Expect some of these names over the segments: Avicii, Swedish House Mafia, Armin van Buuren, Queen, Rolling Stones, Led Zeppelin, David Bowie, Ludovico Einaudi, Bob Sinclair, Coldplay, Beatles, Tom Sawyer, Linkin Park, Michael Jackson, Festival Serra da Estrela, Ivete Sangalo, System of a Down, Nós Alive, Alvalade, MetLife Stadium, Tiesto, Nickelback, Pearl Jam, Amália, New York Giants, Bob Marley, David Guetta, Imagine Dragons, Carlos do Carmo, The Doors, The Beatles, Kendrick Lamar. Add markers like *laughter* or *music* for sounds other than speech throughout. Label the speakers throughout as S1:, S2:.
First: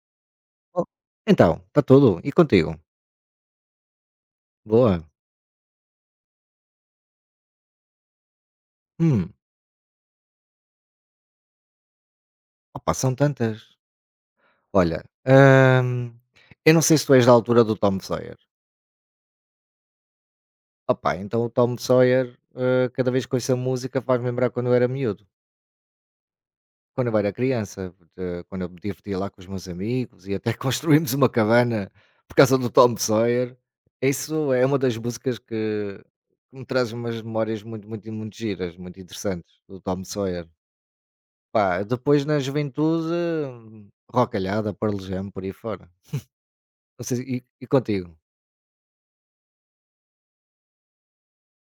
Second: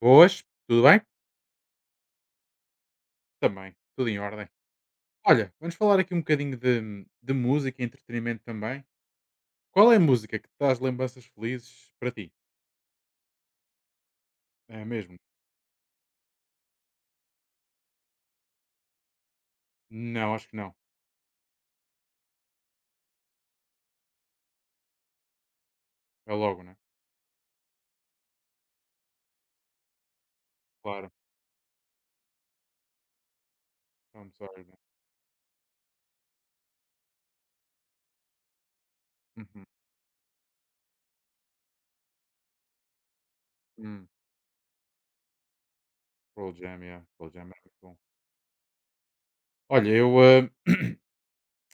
S1: Boas, tudo
S2: Oh,
S1: bem?
S2: então, está tudo. E contigo?
S1: Também, tudo em ordem.
S2: Boa?
S1: Olha, vamos falar aqui um bocadinho de música e entretenimento também.
S2: Hum,
S1: Qual é a música que te traz lembranças felizes para ti?
S2: opa, são tantas.
S1: É
S2: Olha,
S1: mesmo?
S2: eu não sei se tu és da altura do Tom Sawyer.
S1: Não, acho que não.
S2: Opa, então o Tom Sawyer, cada vez que ouço a música, faz-me lembrar quando eu era miúdo.
S1: É logo, né?
S2: Quando eu era criança, quando eu me divertia lá com os meus amigos e até *laughs*
S1: Claro.
S2: construímos uma cabana por causa do Tom Sawyer.
S1: I'm
S2: Isso é
S1: sorry, né?
S2: uma das músicas que me traz umas memórias muito, muito, muito giras, muito interessantes,
S1: Uhum.
S2: do Tom Sawyer. Pá, depois na juventude,
S1: Hum.
S2: rocalhada, Pearl Jam, por aí fora.
S1: Pearl Jam, yeah.
S2: Não sei,
S1: Pearl Jam
S2: e
S1: é
S2: e
S1: muito bom.
S2: contigo?
S1: Olha, eu,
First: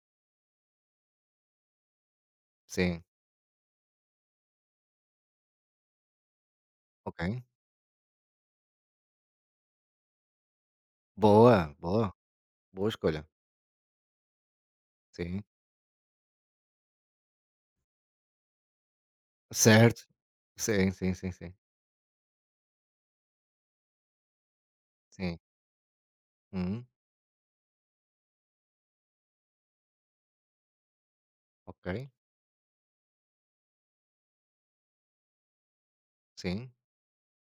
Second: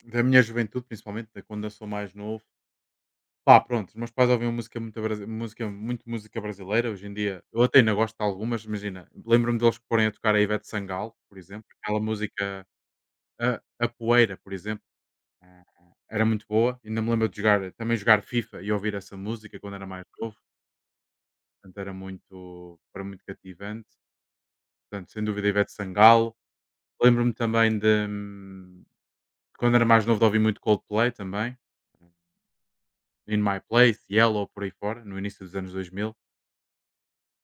S1: da minha juventude, principalmente, da quando eu sou mais novo,
S2: Sim,
S1: pá, pronto, os meus pais ouviam música muito, música, muito música brasileira. Hoje em
S2: ok.
S1: dia, eu até ainda gosto de algumas, imagina, lembro-me deles porem a tocar a Ivete Sangalo, por exemplo,
S2: Boa,
S1: aquela
S2: boa,
S1: música
S2: boa escolha.
S1: A poeira, por exemplo,
S2: Sim,
S1: ah, era muito boa. Ainda me lembro de jogar também jogar FIFA e ouvir essa música quando era
S2: certo.
S1: mais novo,
S2: Sim, sim, sim, sim,
S1: portanto era muito cativante. Portanto, sem
S2: sim.
S1: dúvida, Ivete Sangalo.
S2: Uhum,
S1: Lembro-me também de, quando era mais novo, de ouvir muito Coldplay também,
S2: ok,
S1: In My Place, Yellow, por aí fora, no início dos anos 2000.
S2: sim.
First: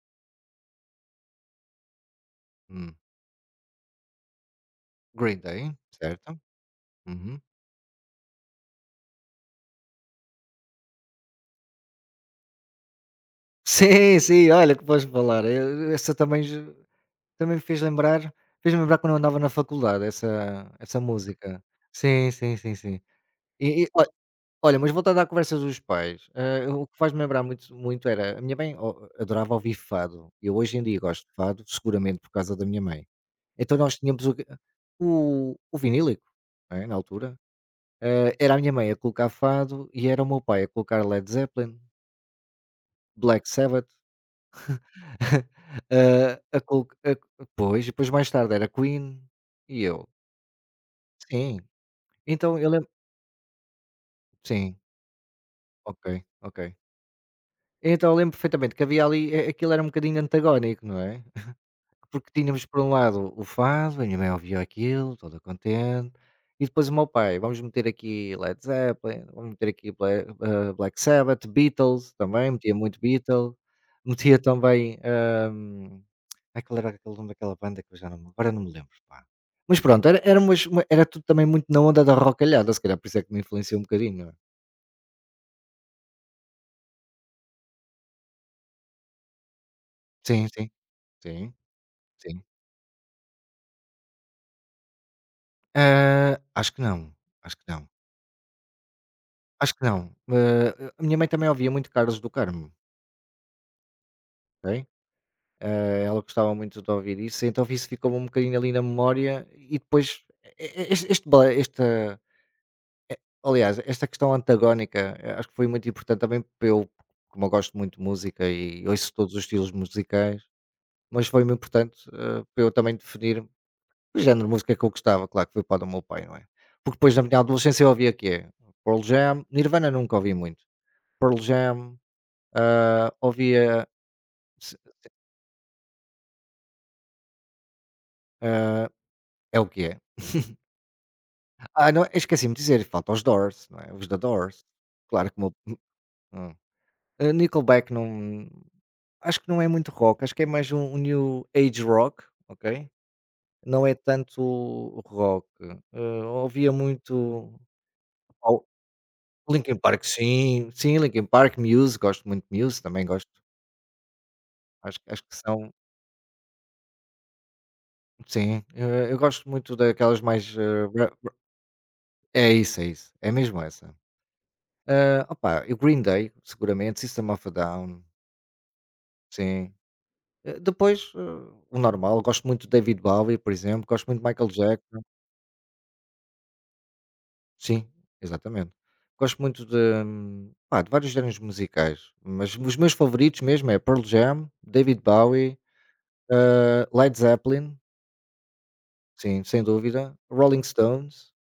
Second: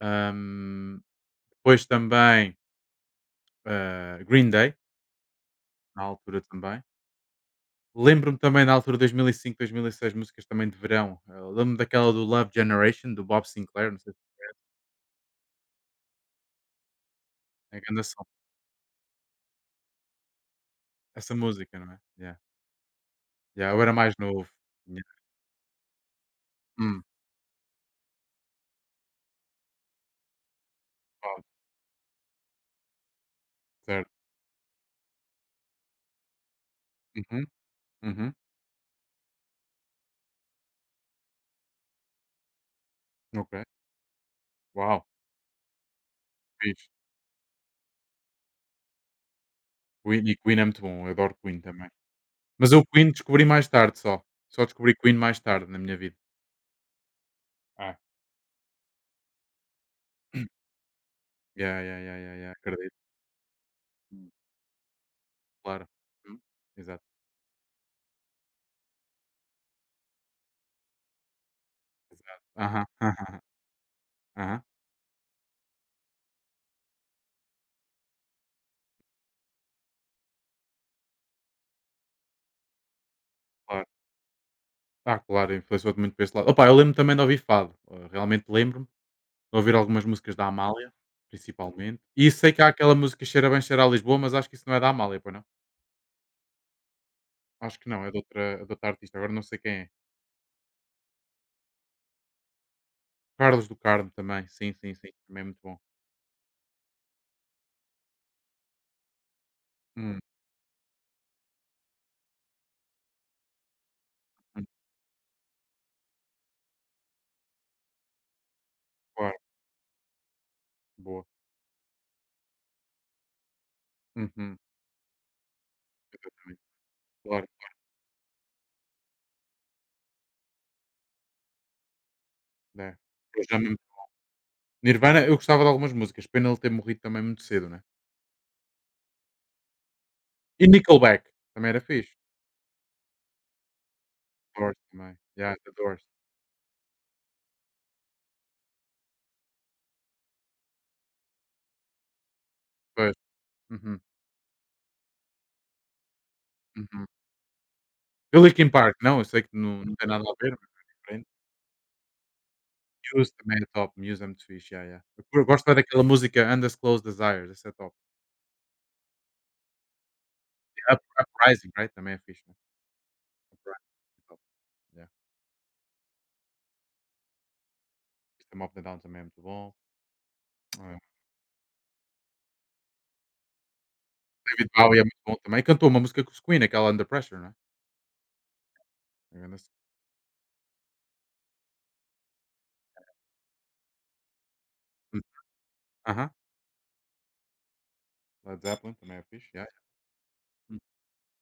S1: Ahm, depois também,
S2: Hum.
S1: Green Day,
S2: Green Day,
S1: na
S2: certo.
S1: altura também.
S2: Uhum. *laughs*
S1: Lembro-me também na altura de 2005, 2006 músicas também de verão. Eu lembro-me daquela do Love Generation, do Bob Sinclair, não sei
S2: Sim,
S1: se
S2: sim, olha que podes falar. Eu essa também j também me fez
S1: é grande som.
S2: lembrar fez-me lembrar quando eu andava na faculdade, essa
S1: Essa
S2: música.
S1: música, não é?
S2: Sim,
S1: Yeah.
S2: sim, sim, sim.
S1: Yeah, eu
S2: E e,
S1: era mais novo.
S2: Olha, mas
S1: Yeah.
S2: voltando à conversa dos pais, eh, o que
S1: Hum,
S2: faz-me lembrar muito muito era a minha mãe o adorava ouvir fado. Eu hoje em dia gosto de
S1: claro,
S2: fado, seguramente por causa da minha mãe. Então nós
S1: certo.
S2: tínhamos o vinílico, não é, na altura.
S1: Uhum, uhum,
S2: Eh, era a minha mãe a colocar fado e era o meu pai a colocar Led Zeppelin, Black
S1: ok.
S2: Sabbath,
S1: Uau,
S2: *laughs* a colo
S1: fixe.
S2: a pois, depois mais tarde era Queen e eu
S1: Queen, e Queen é muito bom, eu adoro
S2: sim,
S1: Queen também.
S2: então eu
S1: Mas eu
S2: lembro
S1: Queen descobri mais tarde só. Só
S2: sim,
S1: descobri Queen mais tarde na minha
S2: ok,
S1: vida.
S2: ok.
S1: Ah.
S2: Então eu lembro perfeitamente que havia ali a aquilo era um bocadinho
S1: *clears throat*
S2: antagónico, não é?
S1: Yeah, yeah, yeah,
S2: Porque
S1: yeah, yeah,
S2: tínhamos por um
S1: acredito.
S2: lado o fado, a minha
S1: Hum.
S2: mãe ouvia aquilo, toda
S1: Claro.
S2: contente,
S1: Hum.
S2: e depois o
S1: Exato,
S2: meu pai, vamos meter aqui Led Zeppelin, vamos meter aqui Black, Black Sabbath, Beatles
S1: exato.
S2: também, metia
S1: Aham,
S2: muito
S1: aham,
S2: Beatles, *laughs* metia
S1: aham,
S2: também, ai qual era aquele nome daquela banda que eu já não me agora não me lembro, pá. Mas pronto, era era umas uma era tudo também muito na onda da rocalhada, se calhar por isso é que me influenciou um
S1: claro.
S2: bocadinho, não é?
S1: Ah, claro, influenciou-te muito para esse lado. Opa, eu lembro também de ouvir fado. Realmente lembro-me de ouvir algumas músicas da
S2: Sim, sim,
S1: Amália. Uhum.
S2: sim,
S1: Principalmente. E
S2: sim.
S1: sei que há aquela música Cheira Bem, Cheira a Lisboa, mas acho que isso não é da Amália, pois não?
S2: Ah, acho que não, acho que
S1: Acho
S2: não,
S1: que não, é de outra artista. Agora não sei quem
S2: acho que
S1: é.
S2: não. Eh, a minha mãe também ouvia muito Carlos do Carmo.
S1: Carlos do Carmo também. Sim,
S2: Ok.
S1: sim, sim. Também é muito bom.
S2: Eh, ela gostava muito de ouvir isso, então isso ficou um bocadinho ali na memória e
S1: Hum,
S2: depois este, este esta, aliás, esta questão
S1: hum,
S2: antagónica acho que foi muito importante também para eu, como eu gosto muito de música e ouço todos
S1: claro,
S2: os estilos musicais, mas
S1: boa.
S2: foi muito importante para eu também definir o género de
S1: Uhum,
S2: música que eu gostava, claro que foi para o do meu pai, não é?
S1: exatamente.
S2: Porque depois na minha
S1: Claro,
S2: adolescência eu ouvia que é Pearl Jam, Nirvana nunca ouvi muito, Pearl Jam,
S1: né?
S2: ah,
S1: Eu já me-
S2: ouvia,
S1: Nirvana, eu gostava de algumas músicas. Pena ele ter morrido também muito cedo, né?
S2: eh, é o que é?
S1: E Nickelback. Também era
S2: Ah, não,
S1: fixe.
S2: esqueci-me de dizer, falta os Doors, não é? Os da Doors.
S1: Doors também.
S2: Claro que o
S1: Yeah, The
S2: meu
S1: Doors.
S2: hum. Eh, Nickelback não acho que não é muito rock, acho que é mais um new age rock, ok?
S1: Pois.
S2: Não é
S1: Uhum,
S2: tanto rock. Eh, ouvia
S1: uhum.
S2: muito
S1: Eu
S2: ao
S1: Linkin Park, não, eu sei que
S2: Linkin
S1: não
S2: Park,
S1: tem nada a ver,
S2: sim,
S1: mas é
S2: sim, Linkin
S1: diferente.
S2: Park, Muse, gosto muito de Muse, também gosto.
S1: Muse também é top, Muse é muito fixe, yeah,
S2: Acho
S1: yeah.
S2: acho que
S1: Gosto
S2: são
S1: é daquela música Undisclosed Desires, essa é top.
S2: sim, eu gosto muito daquelas mais,
S1: E Up
S2: ra
S1: Uprising, right, também é fixe,
S2: é
S1: né.
S2: isso, é isso, é mesmo essa.
S1: Uprising é top, yeah.
S2: Ah, opa, o Green Day, seguramente, System of a Down,
S1: System of a Down também é muito
S2: sim.
S1: bom.
S2: Eh,
S1: Ah,
S2: depois, o normal, gosto muito de David Bowie, por exemplo, gosto muito de Michael
S1: David Bowie
S2: Jackson.
S1: é muito bom também, cantou uma música com os Queen, aquela Under Pressure, não é?
S2: Sim, exatamente. Gosto
S1: Eu não
S2: muito
S1: sei.
S2: de, pá, de vários géneros musicais, mas os meus favoritos mesmo é Pearl Jam, David
S1: Hum,
S2: Bowie,
S1: aham.
S2: Led Zeppelin,
S1: Led Zeppelin também é
S2: sim,
S1: fixe,
S2: sem
S1: yeah, yeah.
S2: dúvida, Rolling
S1: Hum.
S2: Stones,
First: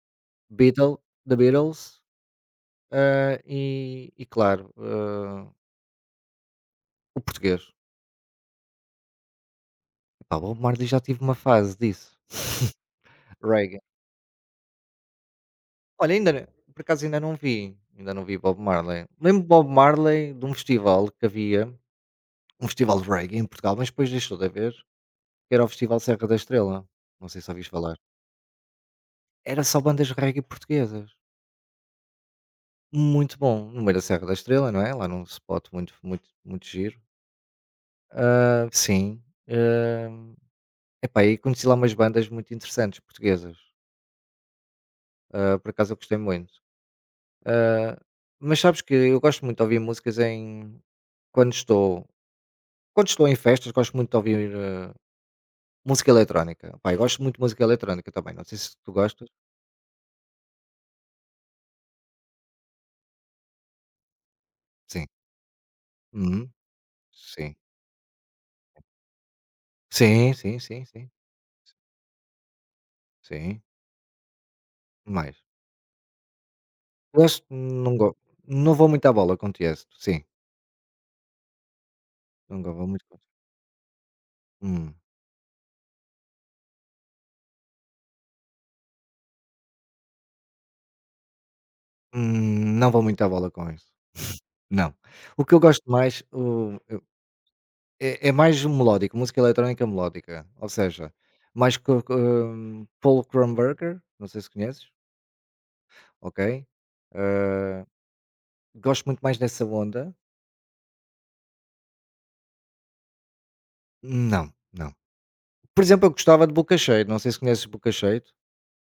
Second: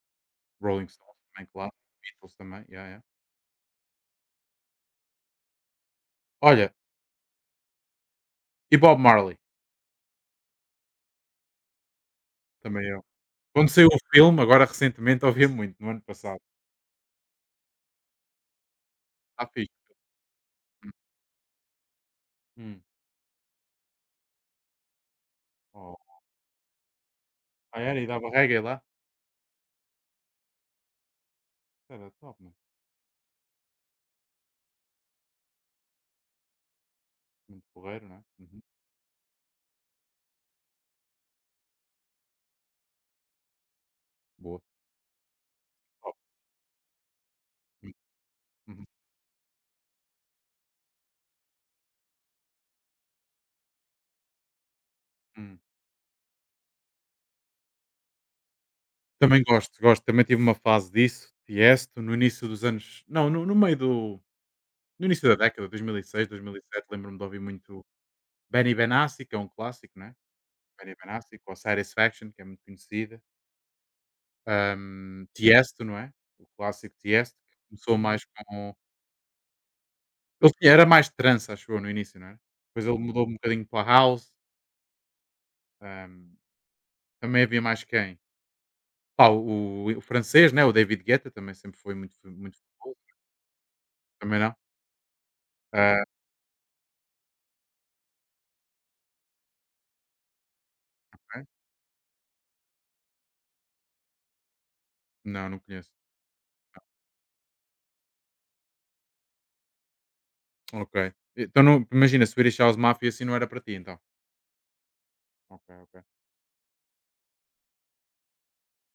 S1: Rolling
S2: Beatle,
S1: Stones
S2: The
S1: também, claro.
S2: Beatles,
S1: Beatles também, yeah, yeah.
S2: e claro,
S1: Olha,
S2: o português.
S1: e Bob Marley,
S2: Pá, o Bob Marley já tive uma fase disso. *laughs*
S1: também eu. Quando
S2: Reggae.
S1: saiu o filme, agora recentemente, *laughs* ouvia muito, no ano
S2: Olha, ainda
S1: passado.
S2: por acaso ainda não vi Bob Marley. Lembro de
S1: Está
S2: Bob
S1: fixe.
S2: Marley de um
S1: Hum.
S2: festival que havia, um
S1: Hum.
S2: festival de reggae em Portugal, mas depois deixou de haver, que era o
S1: Oh,
S2: Festival Serra da Estrela, não sei se ouviste
S1: ah,
S2: falar.
S1: era? E dava reggae lá?
S2: Era só bandas reggae portuguesas,
S1: Era top, mano.
S2: muito bom, no meio da Serra da Estrela, não é, lá num spot muito muito muito giro.
S1: Muito porreiro, não é? Uhum.
S2: Ah, sim, hã, epá, e conheci lá umas bandas muito interessantes portuguesas,
S1: Boa.
S2: ah, por acaso eu gostei
S1: Top.
S2: muito.
S1: Hum,
S2: Mas sabes
S1: uhum,
S2: que eu gosto muito de ouvir músicas em quando estou quando estou em festas, gosto muito de ouvir, ah,
S1: hum.
S2: música eletrónica. Pá, eu gosto muito de música eletrónica também, não sei se tu gostas.
S1: Também gosto, gosto. Também tive uma fase disso, Tiesto, no início dos anos não, no meio do
S2: Sim.
S1: no início da década, 2006,
S2: Uhum.
S1: 2007, lembro-me de ouvir
S2: Sim.
S1: muito Benny Benassi, que é um clássico, né,
S2: Sim, sim, sim,
S1: Benny
S2: sim.
S1: Benassi, com a Satisfaction, que é muito conhecida.
S2: Sim. Mais.
S1: Tiesto, não é? O clássico Tiesto,
S2: Gosto,
S1: que
S2: não
S1: começou
S2: go
S1: mais
S2: não
S1: com
S2: vou muito à bola com Tiesto. Sim,
S1: ele, tinha era mais trance, acho eu, no início, não era?
S2: Não vou
S1: Depois ele
S2: muito
S1: mudou um bocadinho para house.
S2: Hum.
S1: Hum, também havia mais quem? Pá, o francês, né, o David Guetta também sempre foi muito
S2: Não
S1: famoso,
S2: vou muito à bola com isso.
S1: também não?
S2: Não. O que eu gosto
S1: Ah,
S2: mais, o eu é mais melódico, música eletrónica melódica, ou seja,
S1: não é?
S2: mais co Paul Krumberger, não sei se conheces,
S1: Não, não conheço.
S2: ok? Hã, gosto muito mais dessa onda.
S1: Ok. Então não imagina, Swedish House Mafia assim não era para ti então?
S2: Não, não.
S1: Ok,
S2: Por
S1: ok.
S2: exemplo, eu gostava de Bocacheiro, não sei se conheces Bocacheiro.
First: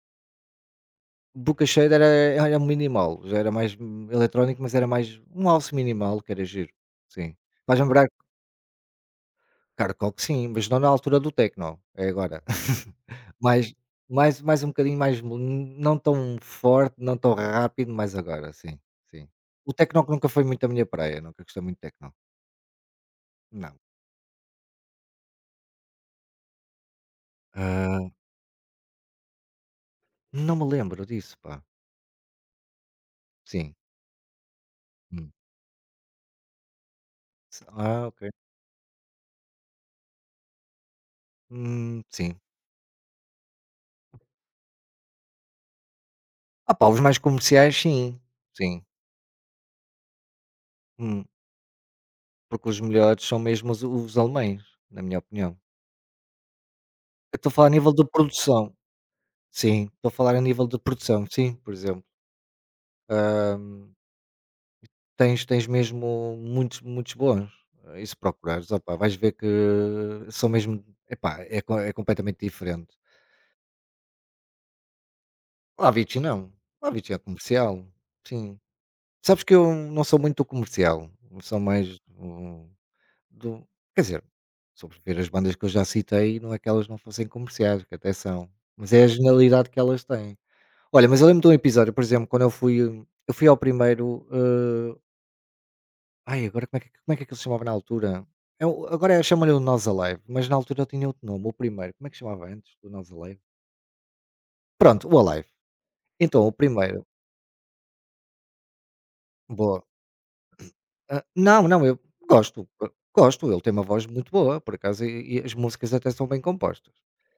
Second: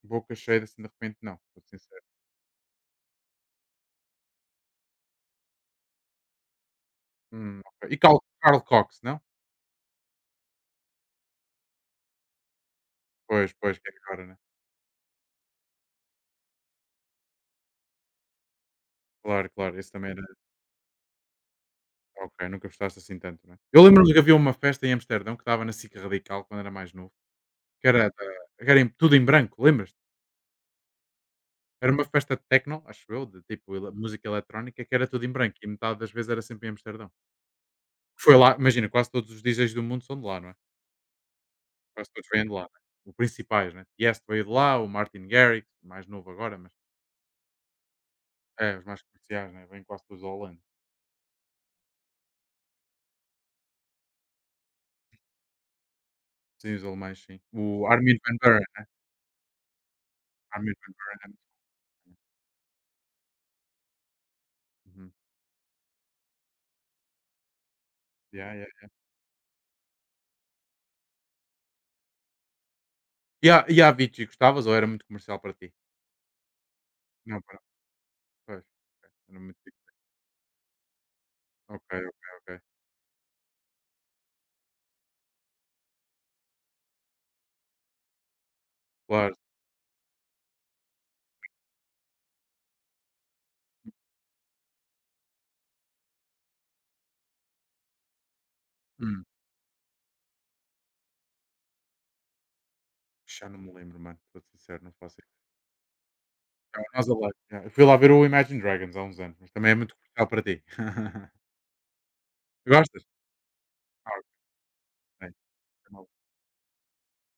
S1: Boca Cheia assim de repente não, sou-te
S2: Bocacheiro era
S1: sincero.
S2: era minimal, já era mais, eletrónico, mas era mais um house minimal que era giro, sim. Vais
S1: Ok. E
S2: lembrar
S1: Carl Cox, não?
S2: Carcock sim, mas não na altura do techno, é agora. *laughs*
S1: Pois,
S2: Mais
S1: pois, que é caro, né?
S2: mais um bocadinho mais mo não tão forte, não tão rápido, mas agora, sim, sim.
S1: Claro,
S2: O
S1: claro, esse
S2: techno que
S1: também era
S2: nunca foi muito a minha praia, nunca gostei muito de techno,
S1: ok, nunca gostaste assim tanto, né?
S2: não.
S1: Eu lembro-me que havia uma festa em Amsterdão que dava na SIC Radical quando era mais novo, que
S2: Hã,
S1: era da que era em tudo em branco, lembras.
S2: não me lembro disso, pá.
S1: Era uma festa de techno, acho eu, de tipo
S2: Sim,
S1: ele música eletrónica, que era tudo
S2: hum.
S1: em branco e metade das vezes era sempre em Amsterdão.
S2: Ah, ok.
S1: Foi lá imagina, quase todos os DJs do mundo são de lá, não é? Quase todos
S2: Sim.
S1: vêm de lá, né, os principais, né. Tiesto veio de lá, o Martin Garrix, mais novo agora, mas
S2: Ah pá, os mais comerciais sim,
S1: é,
S2: sim.
S1: os mais comerciais, né, vêm quase todos da Holanda.
S2: Hum, porque os melhores são mesmo os alemães, na minha opinião.
S1: Sim, os alemães,
S2: Eu
S1: sim.
S2: estou a falar a
S1: O
S2: nível de
S1: Armin van Buuren,
S2: produção.
S1: né?
S2: Sim, estou a falar a nível
S1: Armin
S2: de
S1: van Buuren
S2: produção,
S1: é muito
S2: sim, por exemplo.
S1: bom. Né? Uhum.
S2: Tens mesmo muitos, muitos bons. E se
S1: Yeah,
S2: procurares,
S1: yeah.
S2: opá, vais ver que são mesmo epá, é co é completamente diferente.
S1: E a Avicii, gostavas ou era muito comercial para ti?
S2: O Avicii não, o Avicii é
S1: Não, para
S2: comercial, sim.
S1: pois, ok, era
S2: Sabes que
S1: muito
S2: eu
S1: tipo
S2: não sou muito comercial, sou
S1: ok,
S2: mais
S1: ok, ok.
S2: um Do quer dizer, sobreviver as bandas que eu já citei, não é que elas não fossem comerciais, que até são, mas é a
S1: Claro.
S2: genialidade que elas têm. Olha, mas eu lembro de um episódio, por exemplo, quando eu fui ao primeiro, ai agora como é que aquilo se chamava na altura? É o agora
S1: Hum,
S2: chamam-lhe o Nós Alive, mas na altura eu tinha outro nome, o primeiro, como é que se chamava antes do Nós Alive?
S1: já não me lembro, mano, sou-te sincero, não
S2: Pronto,
S1: faço.
S2: o Alive. Então o
S1: É o
S2: primeiro
S1: Nós Alive, yeah. Eu fui lá ver o Imagine Dragons há uns anos, mas também é
S2: boa.
S1: muito comercial para ti.
S2: Ah,
S1: *laughs*
S2: não, não, eu gosto,
S1: Gostas?
S2: gosto, ele tem uma voz
S1: Ah,
S2: muito boa, por acaso,
S1: ok.
S2: e as músicas até são bem compostas.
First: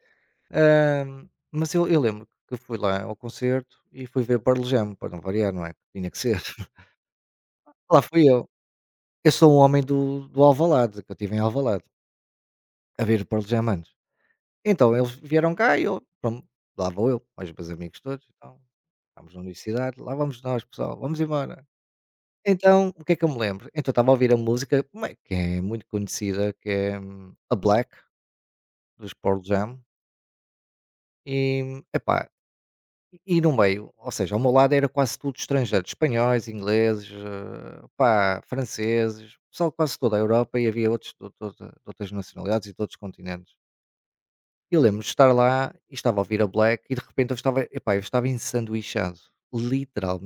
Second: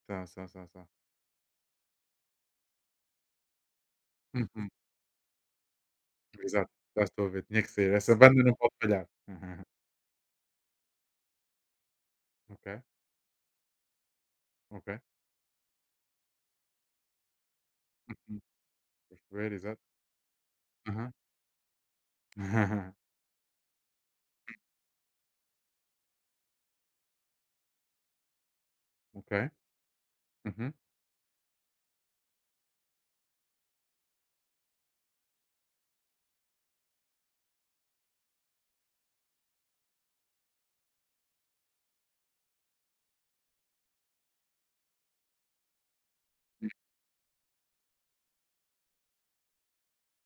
S1: São, são, são, são.
S2: Mas eu lembro que fui lá ao concerto e fui ver Pearl
S1: Uhum.
S2: Jam, para não variar, não é? Tinha que ser.
S1: Exato,
S2: *laughs*
S1: já estou a ver, tinha que ser.
S2: Lá
S1: Essa
S2: fui
S1: banda
S2: eu.
S1: não pode falhar. *laughs*
S2: Eu sou um
S1: Uhum.
S2: homem do Alvalade, que eu estive em Alvalade,
S1: Ok,
S2: a ver Pearl Jam antes. Então
S1: ok.
S2: eles vieram cá e eu, pronto, lá vou eu, mais os meus amigos todos,
S1: Uhum.
S2: então,
S1: Deixa
S2: estávamos
S1: eu
S2: na
S1: ver, exato.
S2: universidade, lá vamos nós pessoal,
S1: Aham.
S2: vamos embora. Então, o
S1: *laughs*
S2: que é que eu me lembro? Então estava a ouvir a música, uma que é muito conhecida, que é, a Black, dos
S1: Ok.
S2: Pearl Jam,
S1: Uhum.
S2: e, epá, E e no meio, ou seja, ao meu lado era quase tudo estrangeiro, espanhóis, ingleses, pá, franceses, pessoal de quase toda a Europa e havia outros de outras nacionalidades e de outros continentes. Eu lembro de estar lá e estava a ouvir a Black e de repente eu estava, epá, eu estava ensanduichado,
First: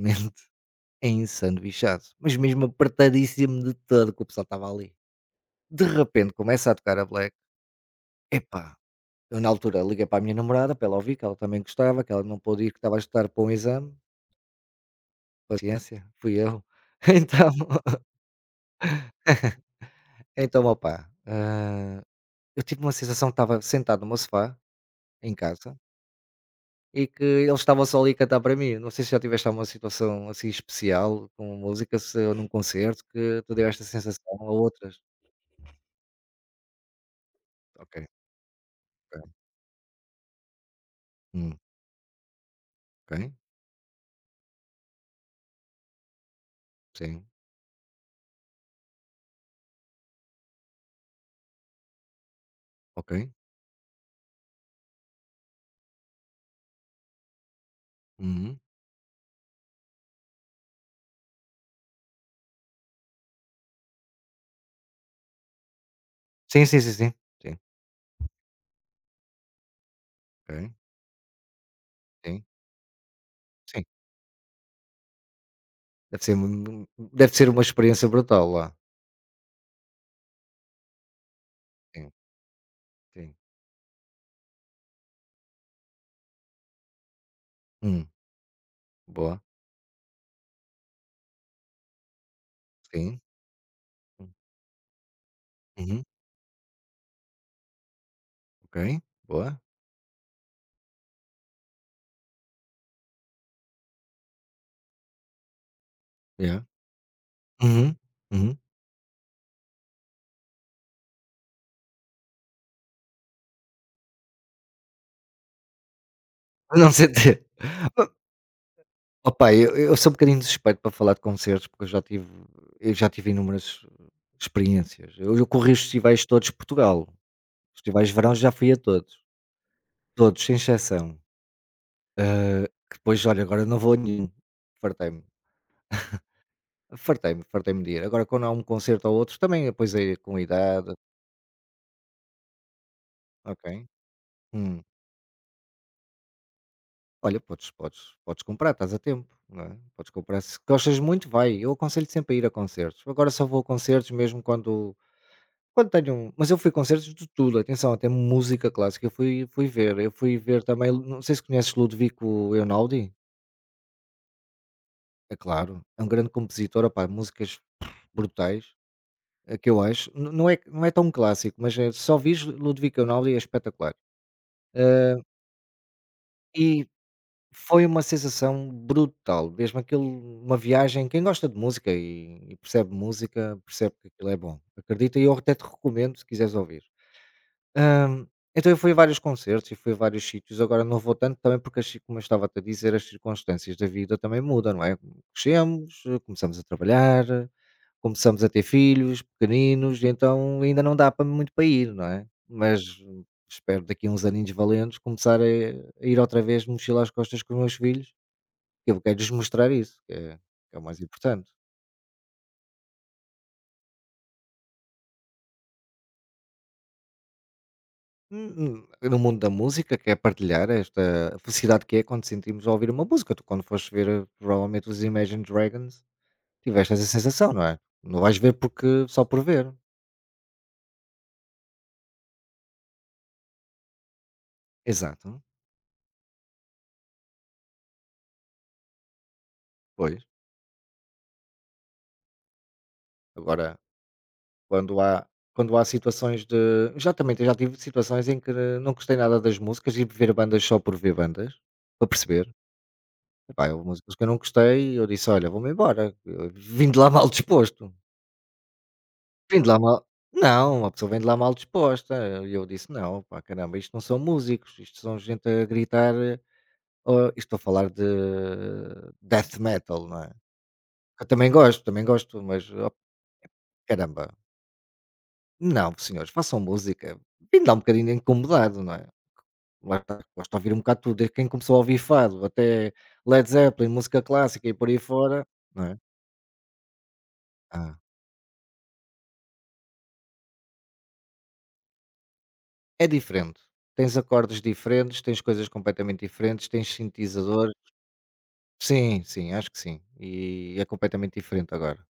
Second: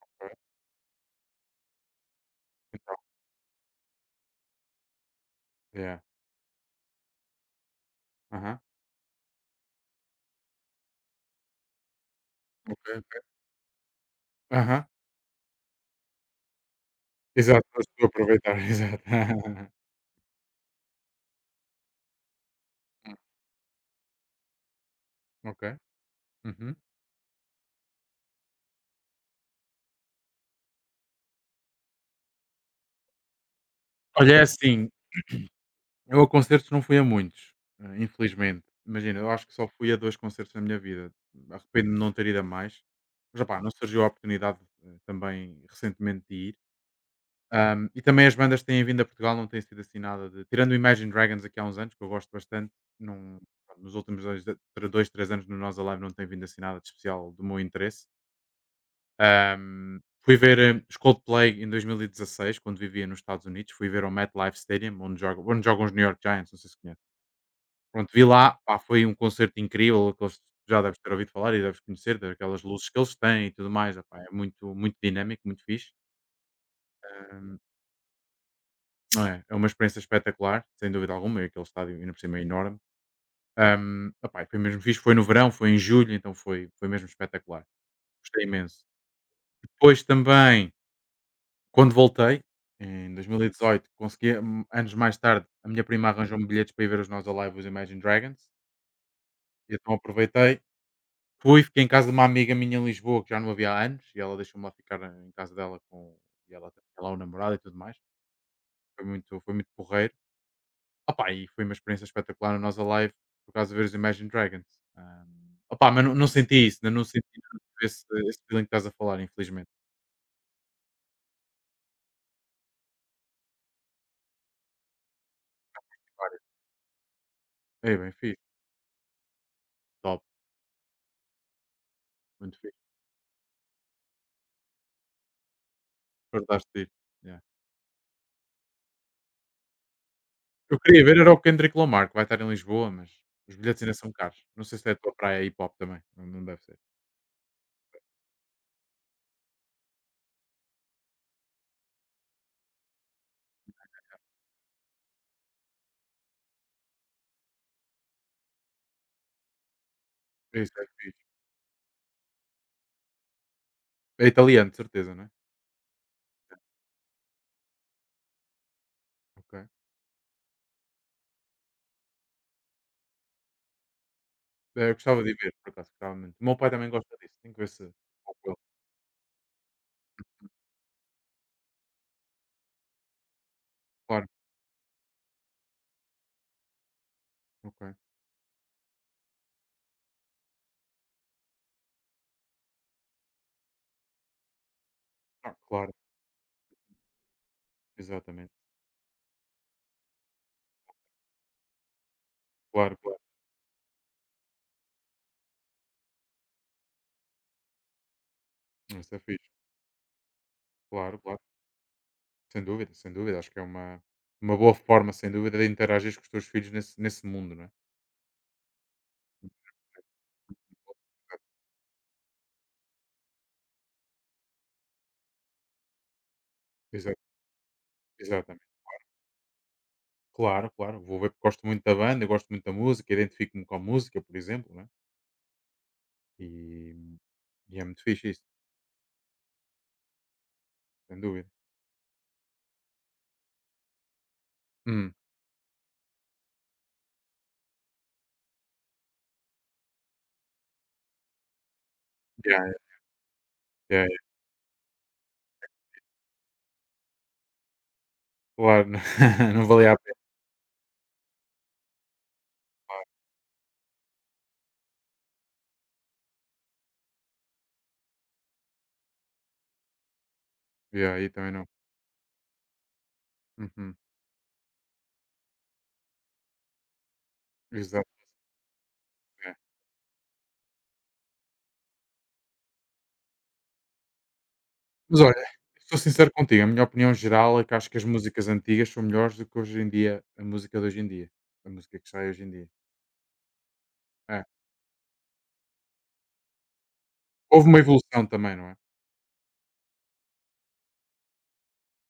S1: Ok.
S2: *laughs* ensanduichado, mas mesmo
S1: Então,
S2: apertadíssimo de todo que o pessoal estava ali. De
S1: yeah.
S2: repente começa a tocar a Black,
S1: Aham.
S2: epá, eu na altura liguei para a minha namorada para ela ouvir que ela também gostava, que ela não pôde ir, que
S1: Ok,
S2: estava a
S1: ok.
S2: estudar para um exame.
S1: Aham.
S2: Paciência, fui eu.
S1: Exato, mas
S2: *laughs* Então
S1: estou a aproveitar, *laughs* exato.
S2: então, eu tive uma
S1: Hum,
S2: sensação que estava sentado no meu sofá, em casa,
S1: ok. Uhum.
S2: e que eles estavam só ali a cantar para mim. Não sei se já tiveste alguma situação, assim, especial com música, se ou num concerto que te deu esta
S1: Olha,
S2: sensação
S1: é
S2: a
S1: assim,
S2: outras.
S1: eu a concertos não fui a muitos,
S2: Ok,
S1: infelizmente. Imagina, eu
S2: ok.
S1: acho que só fui a 2 concertos na minha vida.
S2: Hum,
S1: Arrependo-me de não ter ido a mais.
S2: ok.
S1: Mas, opá, não surgiu a oportunidade, também recentemente de ir.
S2: Sim,
S1: E também as bandas que têm vindo a Portugal não têm sido assim nada de. Tirando o Imagine Dragons aqui há uns anos, que eu gosto bastante,
S2: ok.
S1: não, nos últimos dois, três anos no Nós Alive não tem vindo assim nada de especial do meu interesse.
S2: Uhum.
S1: Fui ver os Coldplay em 2016, quando vivia nos Estados Unidos. Fui ver ao MetLife Stadium, onde jogam os New York Giants, não
S2: Sim,
S1: sei se
S2: sim, sim,
S1: conhece.
S2: sim. Sim,
S1: Pronto, vi lá, pá, foi um concerto incrível, aqueles
S2: ok.
S1: já deves ter ouvido falar e deves conhecer,
S2: Sim,
S1: daquelas luzes que eles têm e tudo
S2: sim.
S1: mais, opá, é muito, muito dinâmico, muito fixe.
S2: Deve ser mu deve ser
S1: Ahm,
S2: uma experiência brutal lá.
S1: não é, é uma experiência espetacular, sem dúvida alguma, e aquele estádio
S2: Sim,
S1: ainda por cima é enorme.
S2: sim.
S1: Opá, e foi mesmo fixe, foi no verão, foi em julho, então foi, foi mesmo espetacular.
S2: Hum,
S1: Gostei imenso.
S2: boa.
S1: Depois também, quando voltei, em
S2: Sim.
S1: 2018,
S2: Hum,
S1: consegui, anos mais tarde, a minha
S2: uhum,
S1: prima arranjou-me bilhetes para ir ver os Nós Alive, os Imagine Dragons,
S2: ok, boa.
S1: e então aproveitei. Fui, fiquei em casa de uma amiga minha em Lisboa, que já não havia via há anos, e ela deixou-me lá ficar em casa dela com, e
S2: É.
S1: ela tem lá o namorado e tudo
S2: Uhum,
S1: mais.
S2: uhum.
S1: Foi muito porreiro. Opa, e foi uma experiência espetacular no Nós Alive, por causa de ver os Imagine Dragons. Ah, opa, mas não, não senti isso, né?
S2: Não
S1: Não senti
S2: CD.
S1: esse,
S2: *laughs*
S1: esse feeling que estás a falar,
S2: Opa,
S1: infelizmente.
S2: eu sou um bocadinho suspeito para falar de concertos, porque eu já tive inúmeras experiências. Eu corri os festivais
S1: Claro.
S2: todos de Portugal.
S1: É
S2: Festivais
S1: bem
S2: de verão
S1: fixe,
S2: já fui a todos,
S1: top,
S2: todos, sem exceção.
S1: muito fixe.
S2: Que depois, olha, agora não vou a nenhum. Fartei-me,
S1: Acordaste de ir. Yeah.
S2: fartei-me de ir. Agora quando há um concerto ou outro, também, pois é, com a
S1: Eu
S2: idade,
S1: queria ver era o Kendrick Lamar, que vai estar em Lisboa, mas os bilhetes
S2: ok.
S1: ainda são caros. Não sei
S2: Hum.
S1: se é a tua praia hip hop também, não não deve ser.
S2: Olha, podes comprar, estás a tempo, não é? Podes comprar, se gostas muito, vai. Eu aconselho sempre a ir a concertos. Agora só vou a concertos mesmo quando tenho mas eu fui a concertos de tudo, atenção, até música clássica eu fui ver. Eu fui ver
S1: Isso é
S2: também,
S1: fixe.
S2: não sei se conheces Ludovico Einaudi?
S1: É italiano, de certeza, não é?
S2: É claro, é um grande compositor, opá, músicas brutais,
S1: Ok.
S2: é que eu acho. N não é não é tão clássico, mas é só vires Ludovico Einaudi é espetacular.
S1: Eu gostava de ver, por acaso, gostava muito. O meu
S2: Eh,
S1: pai
S2: e
S1: também gosta disso, tenho que ver se
S2: Foi uma
S1: vou com ele.
S2: sensação brutal, mesmo aquilo uma viagem, quem gosta de música e percebe música, percebe que
S1: Claro,
S2: aquilo é bom. Acredita, e eu até te recomendo se quiseres ouvir.
S1: ok.
S2: Hã, então eu fui a vários concertos e fui a vários sítios, agora não vou tanto também porque as ci como eu estava-te a dizer, as circunstâncias da vida também mudam, não é?
S1: Ah, claro,
S2: Crescemos, começamos a trabalhar, começamos a
S1: exatamente.
S2: ter filhos pequeninos, e então ainda não dá para muito para ir, não é?
S1: Claro,
S2: Mas
S1: claro.
S2: espero daqui a uns aninhos valentes começar a ir outra vez de mochila às costas com os meus filhos. Eu
S1: Isso é
S2: quero-lhes
S1: fixe.
S2: mostrar isso, que é o mais
S1: Claro, claro.
S2: importante.
S1: Sem dúvida, sem dúvida. Acho que é uma boa forma, sem dúvida, de interagir com os teus filhos nesse, nesse mundo, não é?
S2: No mundo da música, que é partilhar esta felicidade que é quando sentimos ao ouvir uma música. Tu quando foste ver, provavelmente, os Imagine Dragons, tiveste essa
S1: Exa-
S2: sensação, não é? Não vais ver
S1: exatamente.
S2: porque só por ver.
S1: Claro, claro. Vou ver porque gosto muito da banda, eu gosto muito da música, identifico-me com a música, por exemplo, não é?
S2: Exato,
S1: E, e é muito fixe isso,
S2: pois.
S1: sem dúvida.
S2: Agora, quando
S1: Hum.
S2: há quando há situações de já também já tive situações em que não gostei nada das músicas e ver bandas só por ver bandas, para perceber.
S1: Yeah,
S2: Epá, houve
S1: yeah,
S2: músicas
S1: yeah.
S2: que eu não gostei e eu disse: "Olha, vou-me embora, eu vim de lá mal disposto".
S1: Claro, *laughs*
S2: Vim
S1: não
S2: de lá
S1: valia a
S2: mal
S1: pena.
S2: não, a pessoa vem de lá mal disposta. E eu disse: "Não, pá, caramba, isto não são músicos, isto são gente a gritar, oh" e estou a falar de death metal, não é?
S1: Yeah,
S2: Eu
S1: aí também não.
S2: também gosto, mas, oh,
S1: Uhum.
S2: caramba, não, senhores, façam música. Vim de lá um
S1: Exato.
S2: bocadinho incomodado, não é?
S1: Yeah.
S2: Lá está, gosto de ouvir um bocado tudo, desde quem começou a ouvir fado até Led Zeppelin, música clássica e por aí
S1: Mas olha,
S2: fora, não é?
S1: sou sincero contigo, a minha opinião geral é que acho
S2: Ah,
S1: que as músicas antigas são melhores do que hoje em dia, a música de hoje em dia. A música que sai hoje em dia.
S2: é diferente. Tens
S1: É.
S2: acordes diferentes, tens coisas completamente diferentes, tens
S1: Houve
S2: sintetizadores.
S1: uma evolução também, não é?
S2: Sim, sim, acho que sim. E é completamente diferente agora.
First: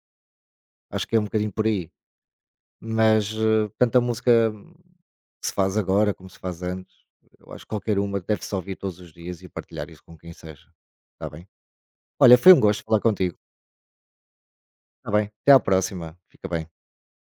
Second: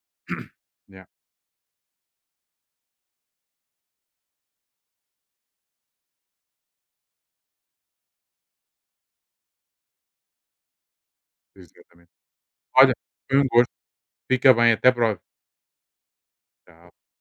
S1: Yeah,
S2: Acho que é um bocadinho por aí. Mas tanto a música que se faz agora como se faz antes, eu acho que qualquer uma deve-se ouvir todos os dias e partilhar isso com quem seja. Está bem?
S1: exatamente.
S2: Olha, foi um gosto
S1: Olha,
S2: falar contigo.
S1: foi um gosto. Fica bem, até
S2: Está
S1: breve.
S2: bem? Até à próxima. Fica bem.
S1: Tchau.